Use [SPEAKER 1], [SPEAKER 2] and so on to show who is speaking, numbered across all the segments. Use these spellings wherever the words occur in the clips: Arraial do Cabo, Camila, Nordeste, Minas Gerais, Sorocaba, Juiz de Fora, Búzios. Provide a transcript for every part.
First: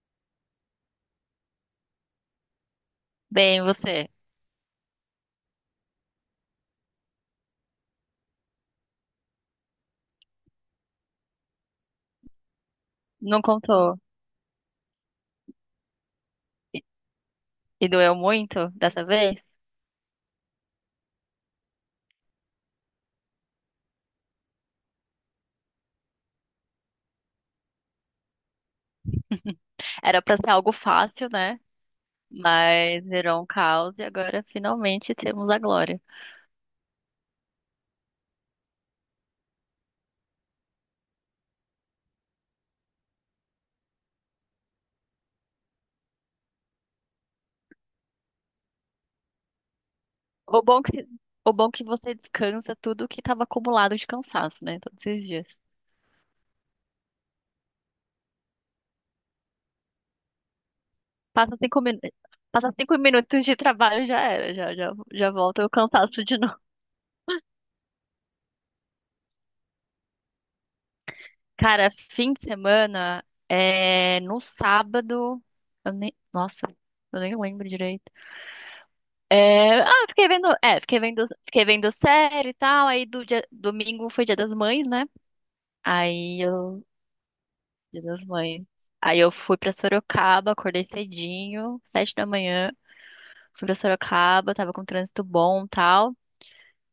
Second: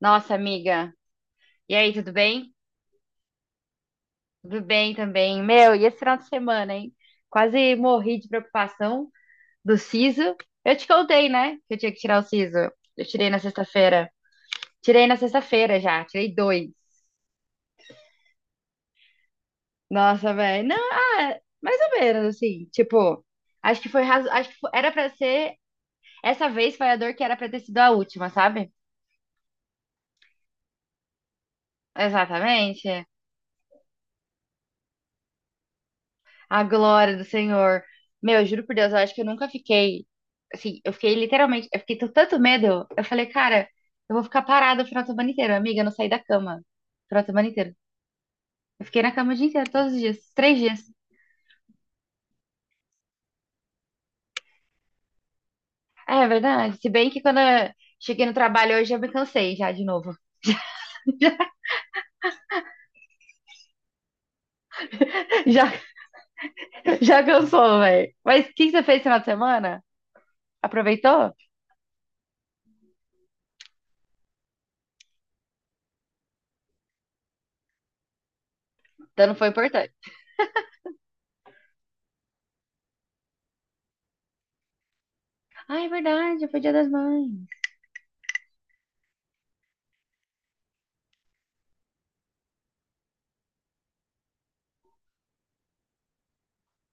[SPEAKER 1] Nossa, amiga. E aí, tudo bem?
[SPEAKER 2] Bem, você?
[SPEAKER 1] Tudo bem também. Meu, e esse final de semana, hein? Quase morri de preocupação do siso. Eu te contei, né? Que eu tinha que tirar o siso. Eu tirei na
[SPEAKER 2] Não contou.
[SPEAKER 1] sexta-feira. Tirei na sexta-feira já, tirei dois.
[SPEAKER 2] E e doeu muito dessa vez?
[SPEAKER 1] Nossa, velho. Não, ah, mais ou menos, assim. Tipo, acho que foi razo... acho que fo- era pra ser. Essa vez foi a dor que era pra ter sido a última, sabe?
[SPEAKER 2] Era pra ser algo fácil, né? Mas
[SPEAKER 1] Exatamente.
[SPEAKER 2] virou um caos e agora finalmente temos a glória.
[SPEAKER 1] A glória do Senhor. Meu, eu juro por Deus, eu acho que eu nunca fiquei. Assim, eu fiquei literalmente. Eu fiquei com tanto medo. Eu falei, cara, eu vou ficar parada o final de semana inteiro. Amiga, eu não saí da cama. O final de semana inteiro. Eu fiquei na cama o dia inteiro, todos os dias. Três
[SPEAKER 2] O
[SPEAKER 1] dias.
[SPEAKER 2] bom que, o bom que você descansa tudo que estava acumulado de cansaço, né? Todos esses dias.
[SPEAKER 1] É, é verdade. Se bem que quando eu cheguei no trabalho hoje, eu me cansei já de novo.
[SPEAKER 2] Passa 5 minutos. Passa cinco minutos de trabalho já era, já, já volta o
[SPEAKER 1] Já,
[SPEAKER 2] cansaço de novo.
[SPEAKER 1] já cansou, velho. Mas o que você fez no final de semana? Aproveitou?
[SPEAKER 2] Cara, fim de semana, no sábado, eu nem, nossa, eu nem lembro direito.
[SPEAKER 1] Então não foi
[SPEAKER 2] É,
[SPEAKER 1] importante.
[SPEAKER 2] ah, fiquei vendo, é, fiquei vendo série e tal. Aí domingo foi Dia das Mães, né?
[SPEAKER 1] Ah, é
[SPEAKER 2] Aí
[SPEAKER 1] verdade, foi Dia
[SPEAKER 2] eu,
[SPEAKER 1] das Mães.
[SPEAKER 2] Dia das Mães. Aí eu fui pra Sorocaba, acordei cedinho, 7 da manhã, fui pra Sorocaba, tava com trânsito bom, e tal.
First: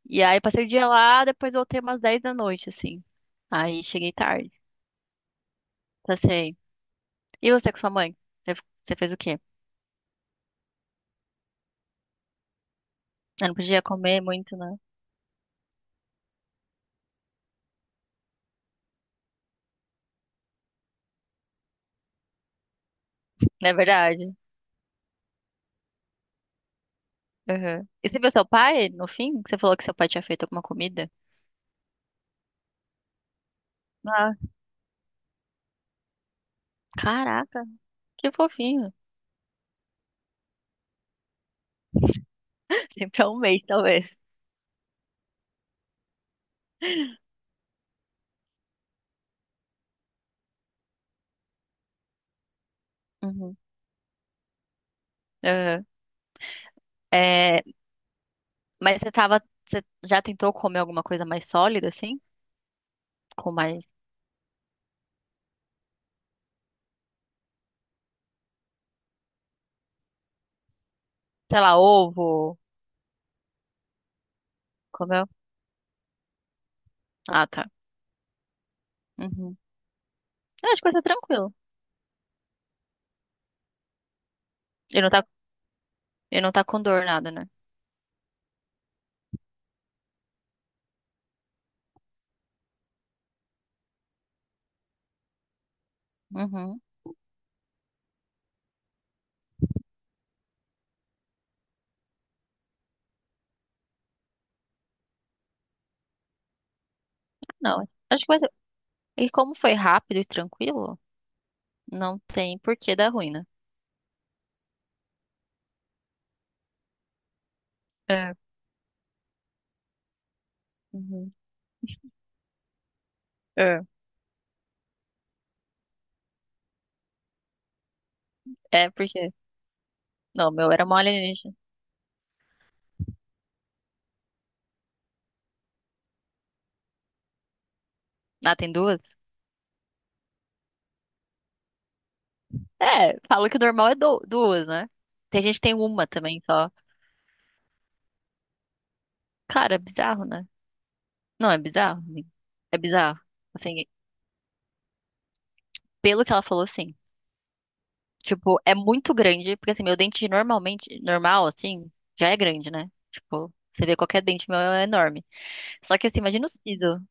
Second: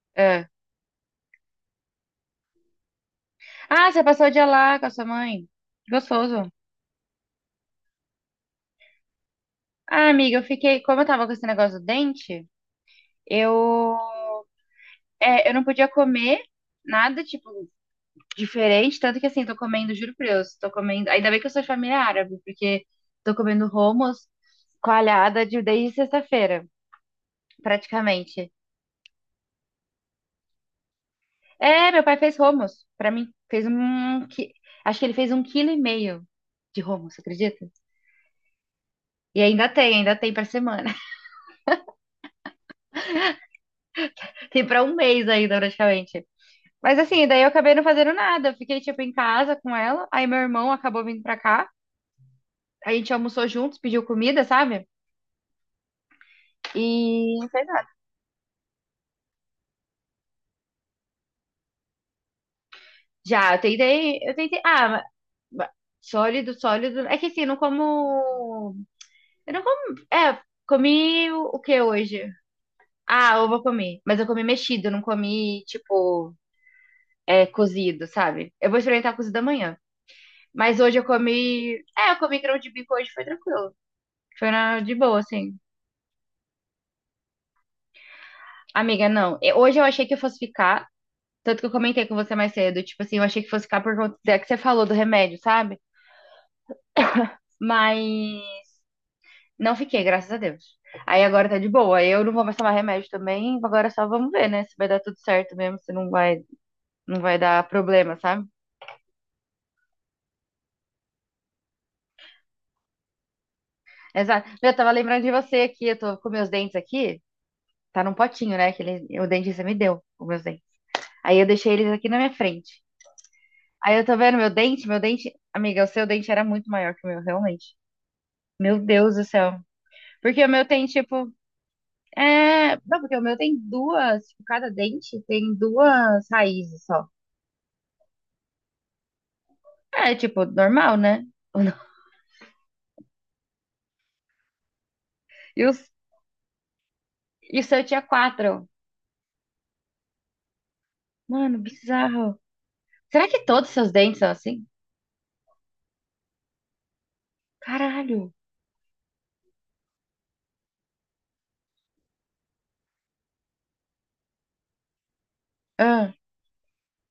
[SPEAKER 2] E aí
[SPEAKER 1] É.
[SPEAKER 2] passei o dia lá, depois voltei umas 10 da noite, assim. Aí
[SPEAKER 1] Ah, você
[SPEAKER 2] cheguei
[SPEAKER 1] passou o dia
[SPEAKER 2] tarde,
[SPEAKER 1] lá com a sua mãe. Gostoso.
[SPEAKER 2] passei. E você com sua mãe? Você, você fez o quê?
[SPEAKER 1] Ah, amiga, eu fiquei. Como eu tava com esse negócio do dente,
[SPEAKER 2] Eu não podia
[SPEAKER 1] eu.
[SPEAKER 2] comer muito, né?
[SPEAKER 1] É, eu não podia comer nada, tipo, diferente. Tanto que, assim, tô comendo, juro por Deus, tô comendo. Ainda bem que eu sou de família árabe, porque tô comendo
[SPEAKER 2] Não é
[SPEAKER 1] hummus
[SPEAKER 2] verdade?
[SPEAKER 1] coalhada de, desde sexta-feira,
[SPEAKER 2] Uhum. E você viu seu
[SPEAKER 1] praticamente.
[SPEAKER 2] pai no fim? Você falou que seu pai tinha feito alguma comida?
[SPEAKER 1] É, meu pai fez hummus pra mim. Acho que ele fez 1,5 quilo de hummus, você
[SPEAKER 2] Caraca,
[SPEAKER 1] acredita?
[SPEAKER 2] que fofinho.
[SPEAKER 1] E ainda tem pra semana.
[SPEAKER 2] Tem pra um mês, talvez.
[SPEAKER 1] Tem pra um mês ainda, praticamente. Mas assim, daí eu acabei não fazendo nada. Eu fiquei, tipo, em casa com ela. Aí meu irmão acabou vindo pra cá. A gente almoçou
[SPEAKER 2] Uhum.
[SPEAKER 1] juntos, pediu comida, sabe?
[SPEAKER 2] Aham.
[SPEAKER 1] E não
[SPEAKER 2] É,
[SPEAKER 1] fez nada.
[SPEAKER 2] mas você já tentou comer alguma coisa mais sólida, assim? Com
[SPEAKER 1] Já, eu
[SPEAKER 2] mais,
[SPEAKER 1] tentei, eu tentei. Ma- Sólido, sólido. É que assim, eu não como. Eu não como. É, comi o
[SPEAKER 2] sei lá,
[SPEAKER 1] que hoje?
[SPEAKER 2] ovo?
[SPEAKER 1] Ah, ovo eu comi. Mas eu comi mexido, eu não
[SPEAKER 2] Comeu?
[SPEAKER 1] comi, tipo,
[SPEAKER 2] Ah,
[SPEAKER 1] é,
[SPEAKER 2] tá.
[SPEAKER 1] cozido, sabe? Eu vou experimentar cozido
[SPEAKER 2] Uhum.
[SPEAKER 1] amanhã.
[SPEAKER 2] Eu
[SPEAKER 1] Mas
[SPEAKER 2] acho que vai
[SPEAKER 1] hoje
[SPEAKER 2] ser
[SPEAKER 1] eu
[SPEAKER 2] tranquilo.
[SPEAKER 1] comi. É, eu comi grão de bico hoje, foi tranquilo. Foi de
[SPEAKER 2] E não
[SPEAKER 1] boa,
[SPEAKER 2] tá,
[SPEAKER 1] assim.
[SPEAKER 2] e não tá com dor, nada, né?
[SPEAKER 1] Amiga, não. Hoje eu achei que eu fosse ficar, tanto que eu comentei com você mais cedo, tipo assim, eu achei que fosse ficar por conta da que você falou do remédio, sabe?
[SPEAKER 2] Uhum.
[SPEAKER 1] Mas não fiquei, graças a Deus. Aí agora tá de boa. Eu não vou mais tomar remédio também, agora só vamos ver, né? Se vai dar tudo certo mesmo, se não vai dar
[SPEAKER 2] Não,
[SPEAKER 1] problema,
[SPEAKER 2] acho que vai
[SPEAKER 1] sabe?
[SPEAKER 2] ser. E como foi rápido e tranquilo, não tem por que dar ruim, né?
[SPEAKER 1] Exato. Eu tava lembrando de você aqui, eu tô com meus dentes aqui, tá num
[SPEAKER 2] É.
[SPEAKER 1] potinho, né? Aquele, o dentista me deu, os meus dentes.
[SPEAKER 2] Uhum.
[SPEAKER 1] Aí eu deixei eles aqui na minha frente.
[SPEAKER 2] É.
[SPEAKER 1] Aí eu tô vendo meu dente, amiga, o seu dente era muito maior que o meu, realmente. Meu
[SPEAKER 2] É,
[SPEAKER 1] Deus do
[SPEAKER 2] porque.
[SPEAKER 1] céu. Porque o
[SPEAKER 2] Não, o
[SPEAKER 1] meu
[SPEAKER 2] meu
[SPEAKER 1] tem,
[SPEAKER 2] era mole
[SPEAKER 1] tipo.
[SPEAKER 2] alienígena.
[SPEAKER 1] É. Não, porque o meu tem duas. Tipo, cada dente tem duas raízes só.
[SPEAKER 2] Ah, tem duas?
[SPEAKER 1] É, tipo, normal, né? Ou não?
[SPEAKER 2] É, falam que o normal é duas, né? Tem gente que
[SPEAKER 1] E,
[SPEAKER 2] tem
[SPEAKER 1] os...
[SPEAKER 2] uma também só.
[SPEAKER 1] e o seu tinha quatro.
[SPEAKER 2] Cara, é bizarro, né? Não, é
[SPEAKER 1] Mano,
[SPEAKER 2] bizarro, amigo.
[SPEAKER 1] bizarro.
[SPEAKER 2] É bizarro.
[SPEAKER 1] Será que todos os
[SPEAKER 2] Assim,
[SPEAKER 1] seus dentes são assim?
[SPEAKER 2] pelo que ela falou, sim.
[SPEAKER 1] Caralho.
[SPEAKER 2] Tipo, é muito grande, porque assim, meu dente normalmente, normal, assim, já é grande, né? Tipo, você vê qualquer dente meu é enorme. Só que
[SPEAKER 1] Ah,
[SPEAKER 2] assim, imagina o siso.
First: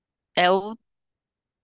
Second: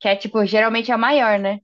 [SPEAKER 1] que é, tipo,
[SPEAKER 2] É o.
[SPEAKER 1] geralmente é a maior, né?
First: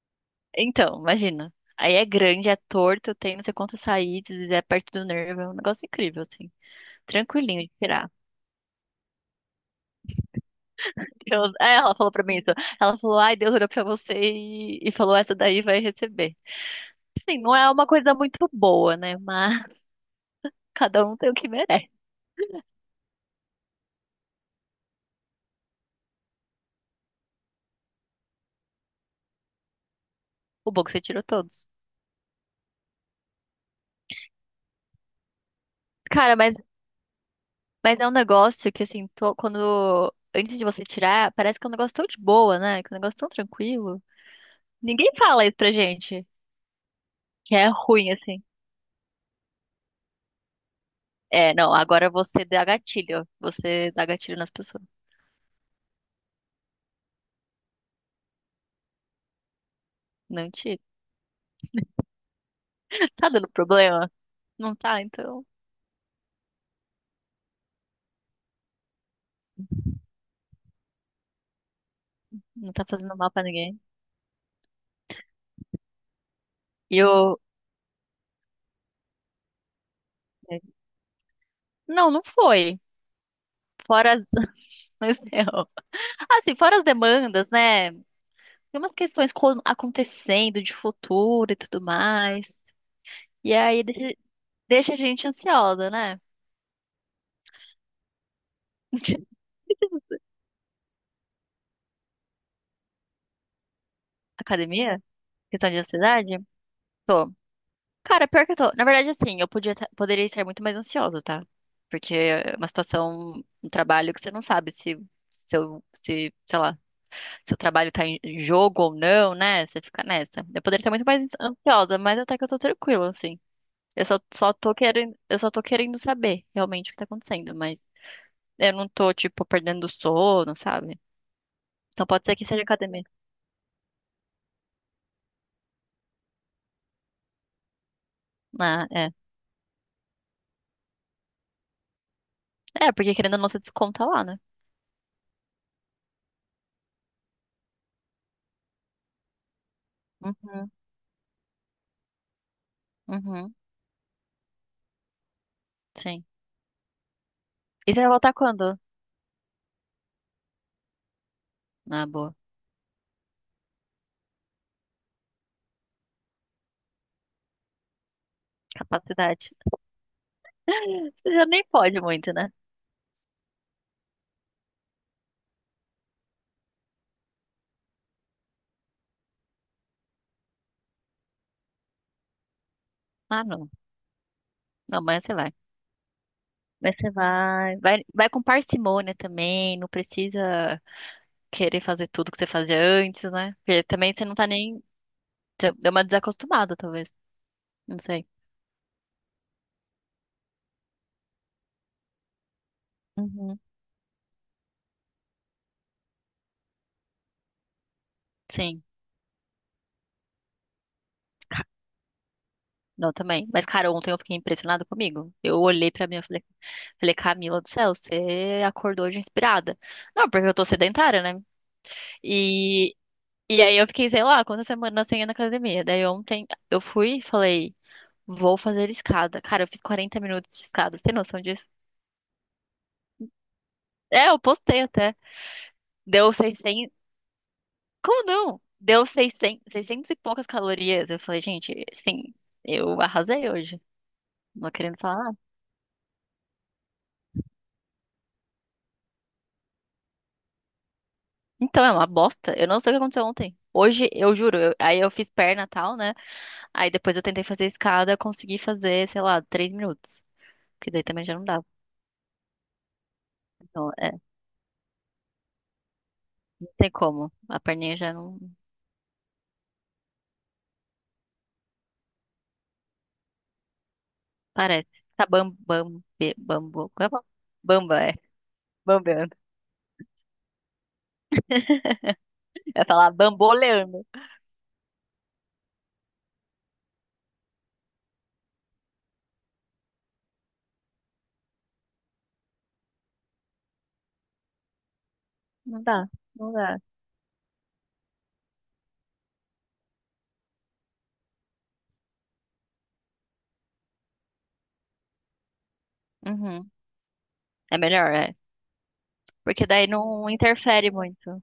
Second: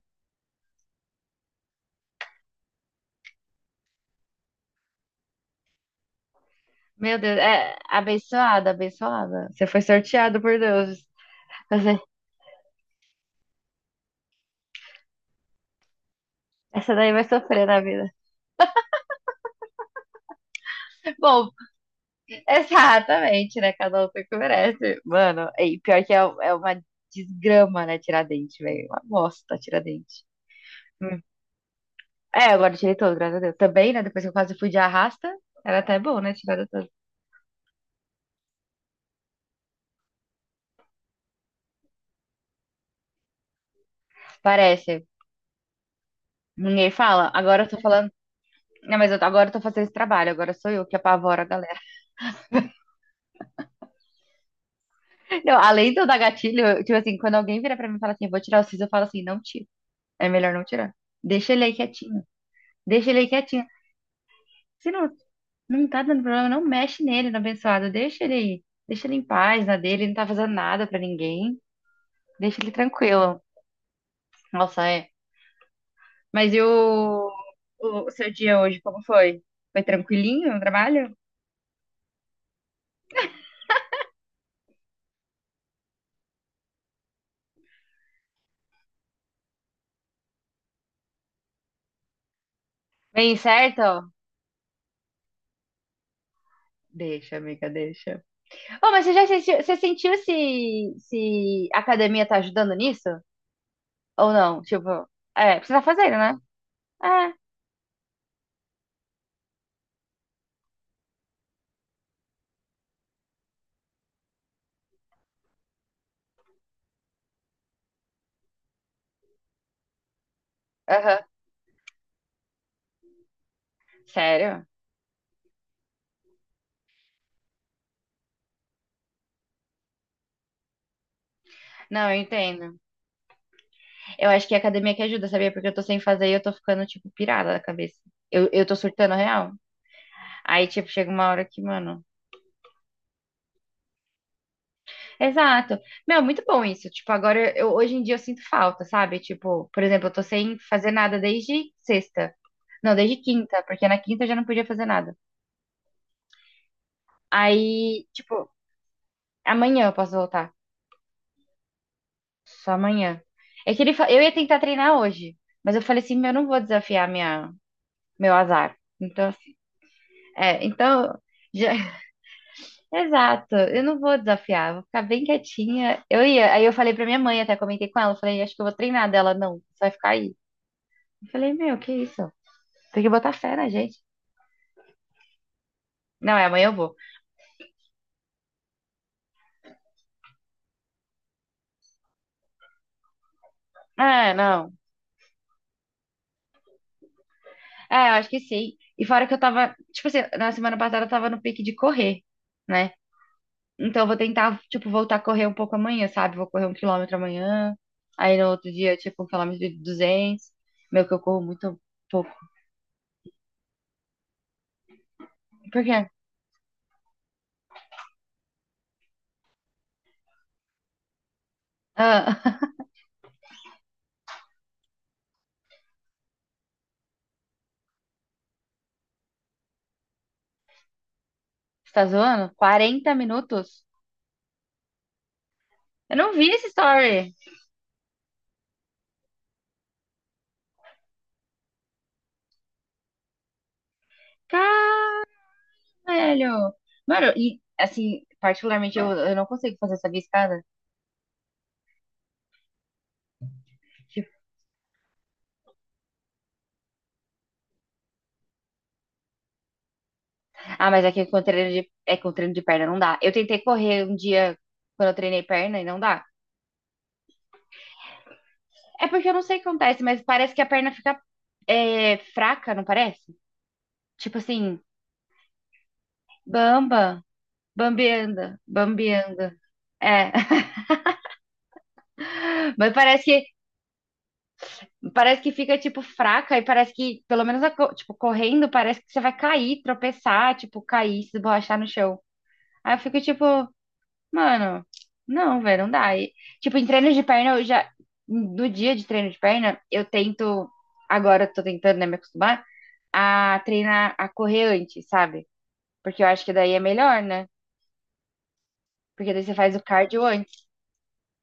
[SPEAKER 2] Então, imagina. Aí é grande, é torto, tem não sei quantas saídas, é perto do nervo, é um negócio incrível, assim.
[SPEAKER 1] Meu Deus.
[SPEAKER 2] Tranquilinho de
[SPEAKER 1] É
[SPEAKER 2] tirar.
[SPEAKER 1] abençoada, abençoada. Você foi sorteado por Deus.
[SPEAKER 2] Ela
[SPEAKER 1] Você-
[SPEAKER 2] falou pra mim isso. Ela falou, ai, Deus olhou pra você e falou, essa daí vai receber.
[SPEAKER 1] Essa daí vai
[SPEAKER 2] Sim, não
[SPEAKER 1] sofrer
[SPEAKER 2] é
[SPEAKER 1] na
[SPEAKER 2] uma
[SPEAKER 1] vida.
[SPEAKER 2] coisa muito boa, né? Mas cada um tem o que
[SPEAKER 1] Bom,
[SPEAKER 2] merece.
[SPEAKER 1] exatamente, né? Cada um tem o que merece. Mano, e pior que é uma desgrama, né? Tiradentes, velho. Uma bosta, Tiradentes.
[SPEAKER 2] O bom é que você
[SPEAKER 1] Hum.
[SPEAKER 2] tirou todos.
[SPEAKER 1] É, agora eu tirei todos, graças a Deus. Também, né? Depois que eu quase fui de arrasta, era até bom, né?
[SPEAKER 2] Cara, mas,
[SPEAKER 1] Tirado todos.
[SPEAKER 2] mas é um negócio que, assim, quando... Antes de você tirar, parece que é um negócio tão de boa, né? Que é um negócio tão tranquilo.
[SPEAKER 1] Parece.
[SPEAKER 2] Ninguém fala isso pra gente,
[SPEAKER 1] Ninguém fala.
[SPEAKER 2] que
[SPEAKER 1] Agora eu
[SPEAKER 2] é
[SPEAKER 1] tô falando.
[SPEAKER 2] ruim, assim.
[SPEAKER 1] Não, mas agora eu tô fazendo esse trabalho. Agora sou eu que apavoro a
[SPEAKER 2] É, não,
[SPEAKER 1] galera.
[SPEAKER 2] agora você dá gatilho. Você dá gatilho nas pessoas.
[SPEAKER 1] Não, além do da gatilho, eu, tipo assim, quando alguém vira pra mim e fala assim, vou tirar o siso, eu falo assim, não tira. É
[SPEAKER 2] Não
[SPEAKER 1] melhor não
[SPEAKER 2] tira.
[SPEAKER 1] tirar. Deixa ele aí quietinho. Deixa ele aí
[SPEAKER 2] Tá dando
[SPEAKER 1] quietinho.
[SPEAKER 2] problema? Não
[SPEAKER 1] Se
[SPEAKER 2] tá,
[SPEAKER 1] não,
[SPEAKER 2] então.
[SPEAKER 1] não tá dando problema, não mexe nele no abençoado. Deixa ele aí. Deixa ele em paz na dele, ele não tá fazendo nada pra ninguém. Deixa ele
[SPEAKER 2] Não tá fazendo mal
[SPEAKER 1] tranquilo.
[SPEAKER 2] pra ninguém.
[SPEAKER 1] Nossa, é. Mas e
[SPEAKER 2] E eu,
[SPEAKER 1] o seu dia hoje, como foi? Foi tranquilinho no trabalho?
[SPEAKER 2] não não foi. Fora as... mas não. Assim, fora as demandas, né? Tem umas questões acontecendo de futuro e tudo mais.
[SPEAKER 1] Bem
[SPEAKER 2] E aí
[SPEAKER 1] certo?
[SPEAKER 2] deixa, deixa a gente ansiosa, né?
[SPEAKER 1] Deixa, amiga, deixa. Oh, mas você sentiu se a academia tá ajudando nisso? Ou não?
[SPEAKER 2] Academia?
[SPEAKER 1] Tipo, é, porque
[SPEAKER 2] Questão
[SPEAKER 1] você
[SPEAKER 2] de
[SPEAKER 1] tá fazendo, né?
[SPEAKER 2] ansiedade?
[SPEAKER 1] É,
[SPEAKER 2] Tô. Cara, pior que eu tô. Na verdade, assim, poderia estar muito mais ansiosa, tá? Porque é uma situação no trabalho que você não sabe se seu, se, sei lá, seu trabalho tá em jogo ou não, né? Você fica nessa. Eu poderia estar muito
[SPEAKER 1] aham.
[SPEAKER 2] mais ansiosa, mas até que eu tô tranquila, assim. Eu só, só
[SPEAKER 1] Sério?
[SPEAKER 2] tô querendo, eu só tô querendo saber realmente o que tá acontecendo, mas eu não tô, tipo, perdendo o sono, sabe? Então
[SPEAKER 1] Não, eu
[SPEAKER 2] pode ser que seja
[SPEAKER 1] entendo.
[SPEAKER 2] academia.
[SPEAKER 1] Eu acho que é a academia que ajuda, sabia? Porque eu tô sem fazer e eu tô ficando, tipo, pirada da cabeça. Eu tô
[SPEAKER 2] Ah, é.
[SPEAKER 1] surtando real. Aí, tipo, chega uma hora que, mano.
[SPEAKER 2] É, porque querendo a nossa desconta lá, né?
[SPEAKER 1] Exato. Meu, muito bom isso. Tipo, agora, hoje em dia eu sinto falta, sabe? Tipo, por exemplo, eu tô sem
[SPEAKER 2] Uhum,
[SPEAKER 1] fazer nada desde sexta. Não, desde
[SPEAKER 2] uhum,
[SPEAKER 1] quinta, porque na quinta eu já não podia fazer nada.
[SPEAKER 2] sim. E você
[SPEAKER 1] Aí,
[SPEAKER 2] vai voltar
[SPEAKER 1] tipo,
[SPEAKER 2] quando?
[SPEAKER 1] amanhã eu posso voltar.
[SPEAKER 2] Ah, boa.
[SPEAKER 1] Só amanhã. É que eu ia tentar treinar hoje, mas eu falei assim, meu, eu não vou desafiar meu azar. Então,
[SPEAKER 2] Capacidade.
[SPEAKER 1] assim, é, então.
[SPEAKER 2] Você já nem
[SPEAKER 1] Já,
[SPEAKER 2] pode muito, né?
[SPEAKER 1] exato, eu não vou desafiar, vou ficar bem quietinha. Eu ia, aí eu falei pra minha mãe, até comentei com ela, eu falei, acho que eu vou treinar dela, não, você vai ficar aí. Eu falei, meu, que isso? Tem que botar
[SPEAKER 2] Ah,
[SPEAKER 1] fé na
[SPEAKER 2] não.
[SPEAKER 1] gente.
[SPEAKER 2] Não, mas você vai.
[SPEAKER 1] Não, é amanhã eu
[SPEAKER 2] Mas
[SPEAKER 1] vou.
[SPEAKER 2] você vai. Vai, vai com parcimônia também, não precisa querer fazer tudo que você fazia antes, né? Porque também você
[SPEAKER 1] Ah,
[SPEAKER 2] não tá
[SPEAKER 1] não.
[SPEAKER 2] nem. Você deu uma desacostumada, talvez.
[SPEAKER 1] É,
[SPEAKER 2] Não
[SPEAKER 1] eu
[SPEAKER 2] sei.
[SPEAKER 1] acho que sim. E fora que eu tava, tipo assim, na semana passada eu tava no pique de correr, né?
[SPEAKER 2] Uhum.
[SPEAKER 1] Então eu vou tentar, tipo, voltar a correr um pouco amanhã, sabe? Vou correr 1 quilômetro amanhã, aí no outro
[SPEAKER 2] Sim.
[SPEAKER 1] dia, tipo, 1 quilômetro de 200. Meu, que eu corro
[SPEAKER 2] Ca-
[SPEAKER 1] muito pouco.
[SPEAKER 2] Não, também. Mas, cara, ontem eu fiquei impressionada comigo. Eu
[SPEAKER 1] Por
[SPEAKER 2] olhei
[SPEAKER 1] quê?
[SPEAKER 2] pra mim e falei, Camila do céu, você acordou hoje inspirada. Não, porque eu tô sedentária, né?
[SPEAKER 1] Ah,
[SPEAKER 2] E, e aí eu fiquei, sei lá, quantas semanas sem ir na academia. Daí ontem eu fui e falei, vou fazer escada. Cara, eu fiz 40 minutos de escada. Tem noção disso?
[SPEAKER 1] você tá zoando? 40 minutos?
[SPEAKER 2] É, eu postei até.
[SPEAKER 1] Eu
[SPEAKER 2] Deu
[SPEAKER 1] não vi esse
[SPEAKER 2] 600.
[SPEAKER 1] story.
[SPEAKER 2] Como não? Deu 600, 600 e poucas calorias. Eu falei, gente, sim, eu arrasei hoje. Não querendo falar.
[SPEAKER 1] Caralho. Mano, e assim, particularmente eu não consigo fazer essa escada.
[SPEAKER 2] Então, é uma bosta. Eu não sei o que aconteceu ontem. Hoje,
[SPEAKER 1] Tipo,
[SPEAKER 2] eu juro, aí eu fiz perna e tal, né? Aí depois eu tentei fazer escada, consegui fazer, sei lá, 3 minutos.
[SPEAKER 1] ah,
[SPEAKER 2] Porque daí
[SPEAKER 1] mas
[SPEAKER 2] também
[SPEAKER 1] aqui
[SPEAKER 2] já não dava.
[SPEAKER 1] com treino de perna não dá. Eu tentei
[SPEAKER 2] Então,
[SPEAKER 1] correr
[SPEAKER 2] é,
[SPEAKER 1] um
[SPEAKER 2] não
[SPEAKER 1] dia quando eu treinei perna e não dá.
[SPEAKER 2] tem como. A perninha já não
[SPEAKER 1] É porque eu não sei o que acontece, mas parece que a perna fica fraca, não parece? Tipo assim,
[SPEAKER 2] parece. Tá bam, bam, be- bambu. Como é que
[SPEAKER 1] bamba,
[SPEAKER 2] fala? Bamba, é.
[SPEAKER 1] bambeando,
[SPEAKER 2] Bambeando.
[SPEAKER 1] bambeando. É,
[SPEAKER 2] É
[SPEAKER 1] mas
[SPEAKER 2] falar
[SPEAKER 1] parece que
[SPEAKER 2] bamboleando.
[SPEAKER 1] parece que fica, tipo, fraca e parece que, pelo menos, tipo, correndo, parece que você vai cair, tropeçar, tipo, cair, se esborrachar no chão. Aí eu fico, tipo, mano, não,
[SPEAKER 2] Não
[SPEAKER 1] velho, não
[SPEAKER 2] dá,
[SPEAKER 1] dá. E,
[SPEAKER 2] não
[SPEAKER 1] tipo,
[SPEAKER 2] dá.
[SPEAKER 1] em treino de perna, eu já, no dia de treino de perna, agora eu tô tentando, né, me acostumar a treinar, a correr antes, sabe? Porque eu acho que
[SPEAKER 2] Uhum.
[SPEAKER 1] daí é melhor, né?
[SPEAKER 2] É melhor, é.
[SPEAKER 1] Porque daí você
[SPEAKER 2] Porque
[SPEAKER 1] faz o
[SPEAKER 2] daí
[SPEAKER 1] cardio
[SPEAKER 2] não
[SPEAKER 1] antes.
[SPEAKER 2] interfere muito.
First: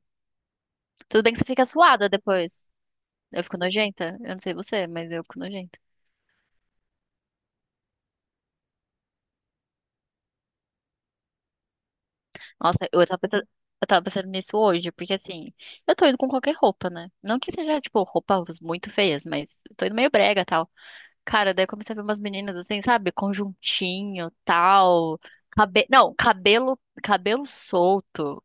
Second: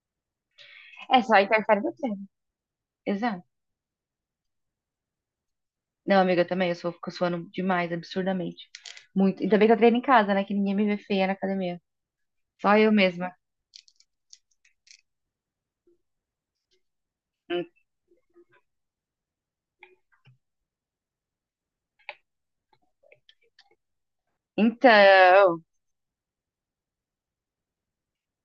[SPEAKER 1] É
[SPEAKER 2] Tudo bem
[SPEAKER 1] só
[SPEAKER 2] que você fica
[SPEAKER 1] interfere no
[SPEAKER 2] suada
[SPEAKER 1] treino.
[SPEAKER 2] depois.
[SPEAKER 1] Exato.
[SPEAKER 2] Eu fico nojenta. Eu não sei você, mas eu fico nojenta.
[SPEAKER 1] Não, amiga, eu também. Fico suando demais, absurdamente. Muito. Ainda bem que eu treino em casa, né? Que ninguém me vê feia na academia. Só
[SPEAKER 2] Nossa,
[SPEAKER 1] eu
[SPEAKER 2] eu tava
[SPEAKER 1] mesma.
[SPEAKER 2] pensando, eu tava pensando nisso hoje, porque assim, eu tô indo com qualquer roupa, né? Não que
[SPEAKER 1] Hum.
[SPEAKER 2] seja, tipo, roupas muito feias, mas eu tô indo meio brega e tal. Cara, daí eu comecei a ver umas meninas assim, sabe? Conjuntinho, tal.
[SPEAKER 1] Então.
[SPEAKER 2] Cabe... Não, cabelo solto.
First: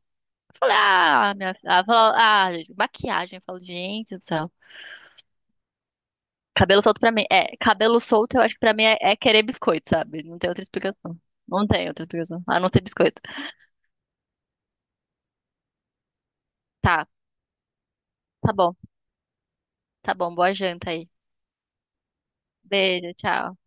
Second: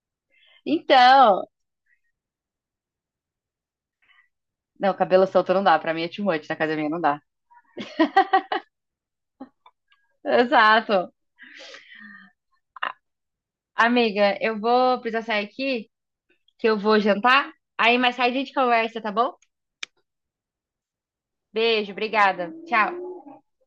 [SPEAKER 2] Ah,
[SPEAKER 1] Então.
[SPEAKER 2] gente, maquiagem. Eu falo, gente do céu.
[SPEAKER 1] Não, cabelo solto não dá. Pra mim é too much na
[SPEAKER 2] Cabelo
[SPEAKER 1] academia, não
[SPEAKER 2] solto pra
[SPEAKER 1] dá.
[SPEAKER 2] mim. É, cabelo solto eu acho que pra mim é, querer biscoito, sabe? Não tem outra
[SPEAKER 1] Exato.
[SPEAKER 2] explicação. Não tem outra explicação. A não ser biscoito.
[SPEAKER 1] Amiga, eu vou precisar sair aqui, que eu vou
[SPEAKER 2] Tá,
[SPEAKER 1] jantar. Aí mais tarde a
[SPEAKER 2] tá
[SPEAKER 1] gente
[SPEAKER 2] bom.
[SPEAKER 1] conversa, tá bom?
[SPEAKER 2] Tá bom, boa janta aí.
[SPEAKER 1] Beijo, obrigada. Tchau.
[SPEAKER 2] Beijo, tchau.